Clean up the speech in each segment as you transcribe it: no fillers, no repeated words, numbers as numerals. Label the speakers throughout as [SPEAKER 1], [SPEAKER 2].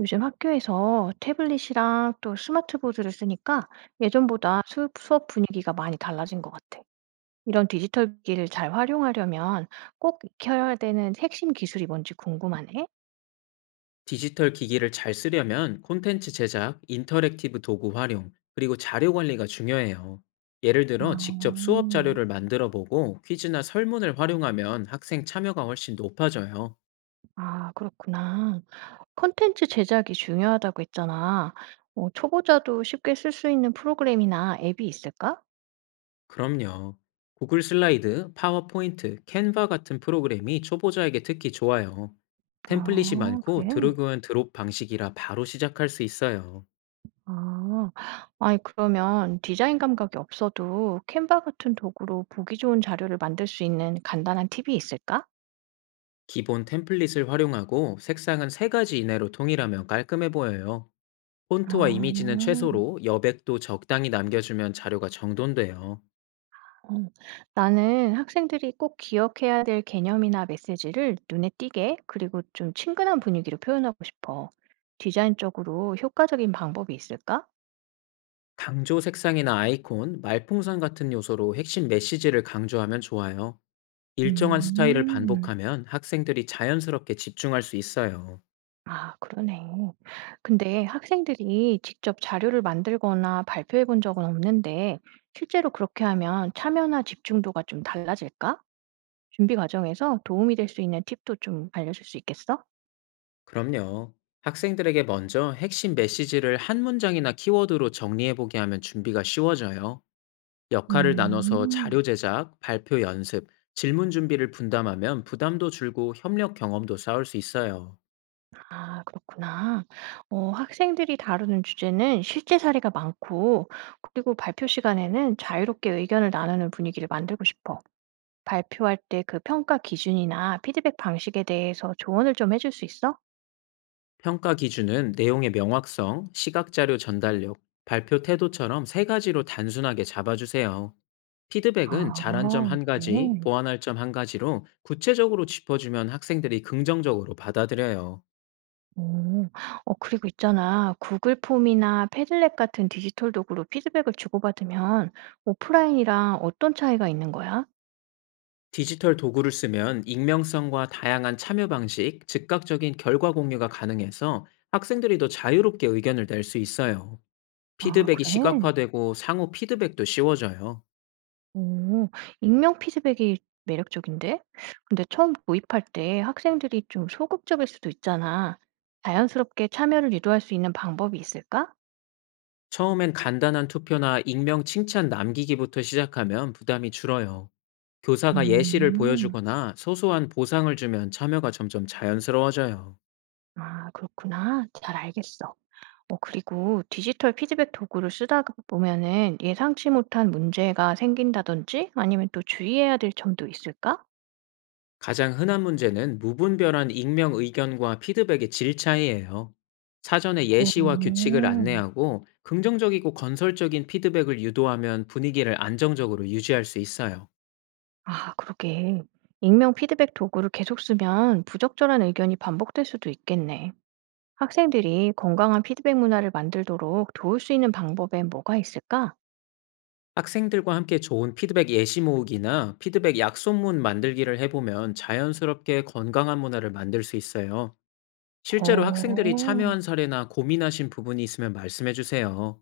[SPEAKER 1] 요즘 학교에서 태블릿이랑 또 스마트보드를 쓰니까 예전보다 수업 분위기가 많이 달라진 것 같아. 이런 디지털 기기를 잘 활용하려면 꼭 익혀야 되는 핵심 기술이 뭔지 궁금하네.
[SPEAKER 2] 디지털 기기를 잘 쓰려면 콘텐츠 제작, 인터랙티브 도구 활용, 그리고 자료 관리가 중요해요. 예를
[SPEAKER 1] 아,
[SPEAKER 2] 들어 직접 수업 자료를 만들어 보고 퀴즈나 설문을 활용하면 학생 참여가 훨씬 높아져요.
[SPEAKER 1] 아, 그렇구나. 콘텐츠 제작이 중요하다고 했잖아. 초보자도 쉽게 쓸 수 있는 프로그램이나 앱이 있을까?
[SPEAKER 2] 그럼요. 구글 슬라이드, 파워포인트, 캔 v 같은 프로그램이 초보자에게 특히 좋아요. 템플릿이
[SPEAKER 1] 아,
[SPEAKER 2] 많고
[SPEAKER 1] 그래.
[SPEAKER 2] 드래그 앤 드롭 방식이라 바로 시작할 수 있어요.
[SPEAKER 1] 아. 아니 그러면 디자인 감각이 없어도 캔바 같은 도구로 보기 좋은 자료를 만들 수 있는 간단한 팁이 있을까?
[SPEAKER 2] 기본 템플릿을 활용하고 색상은 3가지 이내로 통일하면 깔끔해 보여요. 폰트와 이미지는
[SPEAKER 1] 어.
[SPEAKER 2] 최소로 여백도 적당히 남겨주면 자료가 정돈돼요.
[SPEAKER 1] 어. 나는 학생들이 꼭 기억해야 될 개념이나 메시지를 눈에 띄게 그리고 좀 친근한 분위기로 표현하고 싶어. 디자인적으로 효과적인 방법이 있을까?
[SPEAKER 2] 강조 색상이나 아이콘, 말풍선 같은 요소로 핵심 메시지를 강조하면 좋아요. 일정한 스타일을
[SPEAKER 1] 음.
[SPEAKER 2] 반복하면 학생들이 자연스럽게 집중할 수 있어요.
[SPEAKER 1] 아 그러네. 근데 학생들이 직접 자료를 만들거나 발표해 본 적은 없는데 실제로 그렇게 하면 참여나 집중도가 좀 달라질까? 준비 과정에서 도움이 될 수 있는 팁도 좀 알려줄 수 있겠어?
[SPEAKER 2] 그럼요. 학생들에게 먼저 핵심 메시지를 한 문장이나 키워드로 정리해보게 하면 준비가 쉬워져요. 역할을 나눠서
[SPEAKER 1] 음.
[SPEAKER 2] 자료 제작, 발표 연습, 질문 준비를 분담하면 부담도 줄고 협력 경험도 쌓을 수 있어요.
[SPEAKER 1] 아 그렇구나. 어 학생들이 다루는 주제는 실제 사례가 많고 그리고 발표 시간에는 자유롭게 의견을 나누는 분위기를 만들고 싶어. 발표할 때 그 평가 기준이나 피드백 방식에 대해서 조언을 좀 해줄 수 있어?
[SPEAKER 2] 평가 기준은 내용의 명확성, 시각자료 전달력, 발표 태도처럼 세 가지로 단순하게 잡아주세요. 피드백은 잘한 점
[SPEAKER 1] 아
[SPEAKER 2] 1가지,
[SPEAKER 1] 그래?
[SPEAKER 2] 보완할 점 한 가지로 구체적으로 짚어주면 학생들이 긍정적으로 받아들여요.
[SPEAKER 1] 오 어 그리고 있잖아. 구글 폼이나 패들렛 같은 디지털 도구로 피드백을 주고받으면 오프라인이랑 어떤 차이가 있는 거야?
[SPEAKER 2] 디지털 도구를 쓰면 익명성과 다양한 참여 방식, 즉각적인 결과 공유가 가능해서 학생들이 더 자유롭게 의견을 낼 수 있어요.
[SPEAKER 1] 아
[SPEAKER 2] 피드백이
[SPEAKER 1] 그래?
[SPEAKER 2] 시각화되고 상호 피드백도 쉬워져요.
[SPEAKER 1] 오 익명 피드백이 매력적인데? 근데 처음 도입할 때 학생들이 좀 소극적일 수도 있잖아. 자연스럽게 참여를 유도할 수 있는 방법이 있을까?
[SPEAKER 2] 처음엔 간단한 투표나 익명 칭찬 남기기부터 시작하면 부담이 줄어요. 교사가 예시를
[SPEAKER 1] 음.
[SPEAKER 2] 보여주거나 소소한 보상을 주면 참여가 점점 자연스러워져요.
[SPEAKER 1] 아 그렇구나. 잘 알겠어. 어 그리고 디지털 피드백 도구를 쓰다가 보면은 예상치 못한 문제가 생긴다든지 아니면 또 주의해야 될 점도 있을까?
[SPEAKER 2] 가장 흔한 문제는 무분별한 익명 의견과 피드백의 질 차이예요. 사전에
[SPEAKER 1] 어.
[SPEAKER 2] 예시와 규칙을 안내하고 긍정적이고 건설적인 피드백을 유도하면 분위기를 안정적으로 유지할 수 있어요.
[SPEAKER 1] 아, 그러게. 익명 피드백 도구를 계속 쓰면 부적절한 의견이 반복될 수도 있겠네. 학생들이 건강한 피드백 문화를 만들도록 도울 수 있는 방법엔 뭐가 있을까?
[SPEAKER 2] 학생들과 함께 좋은 피드백 예시 모으기나 피드백 약속문 만들기를 해보면 자연스럽게 건강한 문화를 만들 수 있어요. 실제로 학생들이
[SPEAKER 1] 어.
[SPEAKER 2] 참여한 사례나 고민하신 부분이 있으면 말씀해 주세요.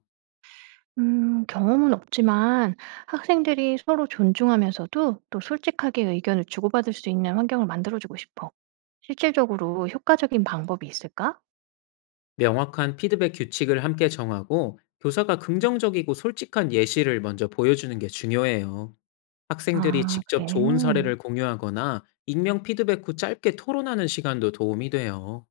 [SPEAKER 1] 경험은 없지만 학생들이 서로 존중하면서도 또 솔직하게 의견을 주고받을 수 있는 환경을 만들어주고 싶어. 실질적으로 효과적인 방법이 있을까?
[SPEAKER 2] 명확한 피드백 규칙을 함께 정하고 교사가 긍정적이고 솔직한 예시를 먼저 보여주는 게 중요해요. 학생들이
[SPEAKER 1] 아,
[SPEAKER 2] 직접
[SPEAKER 1] 그래.
[SPEAKER 2] 좋은 사례를 공유하거나 익명 피드백 후 짧게 토론하는 시간도 도움이 돼요.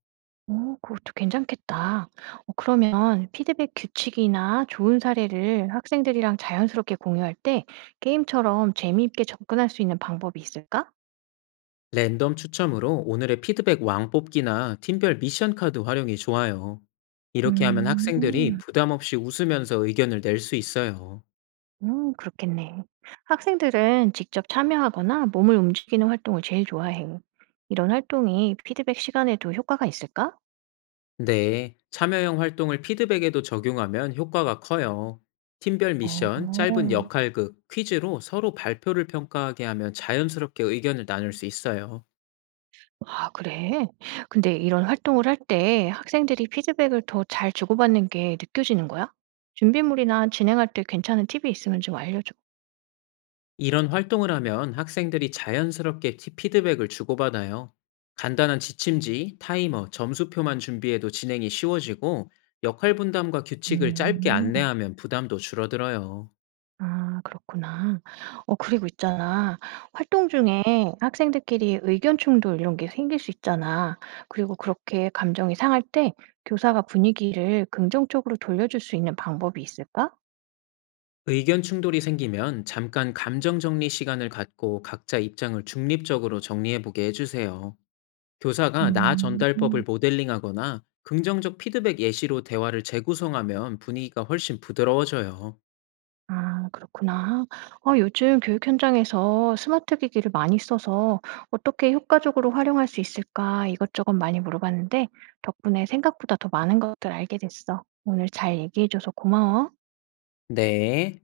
[SPEAKER 1] 오, 그것도 괜찮겠다. 어, 그러면 피드백 규칙이나 좋은 사례를 학생들이랑 자연스럽게 공유할 때 게임처럼 재미있게 접근할 수 있는 방법이 있을까?
[SPEAKER 2] 랜덤 추첨으로 오늘의 피드백 왕 뽑기나 팀별 미션 카드 활용이 좋아요. 이렇게 하면 학생들이
[SPEAKER 1] 음.
[SPEAKER 2] 부담 없이 웃으면서 의견을 낼 수 있어요.
[SPEAKER 1] 그렇겠네. 학생들은 직접 참여하거나 몸을 움직이는 활동을 제일 좋아해. 이런 활동이 피드백 시간에도 효과가 있을까?
[SPEAKER 2] 네, 참여형 활동을 피드백에도 적용하면 효과가 커요. 팀별 미션, 짧은
[SPEAKER 1] 어.
[SPEAKER 2] 역할극, 퀴즈로 서로 발표를 평가하게 하면 자연스럽게 의견을 나눌 수 있어요.
[SPEAKER 1] 아 그래? 근데 이런 활동을 할 때 학생들이 피드백을 더 잘 주고받는 게 느껴지는 거야? 준비물이나 진행할 때 괜찮은 팁이 있으면 좀 알려줘.
[SPEAKER 2] 이런 활동을 하면 학생들이 자연스럽게 피드백을 주고받아요. 간단한 지침지, 타이머, 점수표만 준비해도 진행이 쉬워지고 역할 분담과 규칙을 짧게
[SPEAKER 1] 음.
[SPEAKER 2] 안내하면 부담도 줄어들어요.
[SPEAKER 1] 아 그렇구나. 어 그리고 있잖아. 활동 중에 학생들끼리 의견 충돌 이런 게 생길 수 있잖아. 그리고 그렇게 감정이 상할 때 교사가 분위기를 긍정적으로 돌려줄 수 있는 방법이 있을까?
[SPEAKER 2] 의견 충돌이 생기면 잠깐 감정 정리 시간을 갖고 각자 입장을 중립적으로 정리해보게 해주세요. 교사가 나 전달법을
[SPEAKER 1] 음.
[SPEAKER 2] 모델링하거나 긍정적 피드백 예시로 대화를 재구성하면 분위기가 훨씬 부드러워져요.
[SPEAKER 1] 아 그렇구나. 어 요즘 교육 현장에서 스마트 기기를 많이 써서 어떻게 효과적으로 활용할 수 있을까 이것저것 많이 물어봤는데 덕분에 생각보다 더 많은 것들 알게 됐어. 오늘 잘 얘기해 줘서 고마워.
[SPEAKER 2] 네.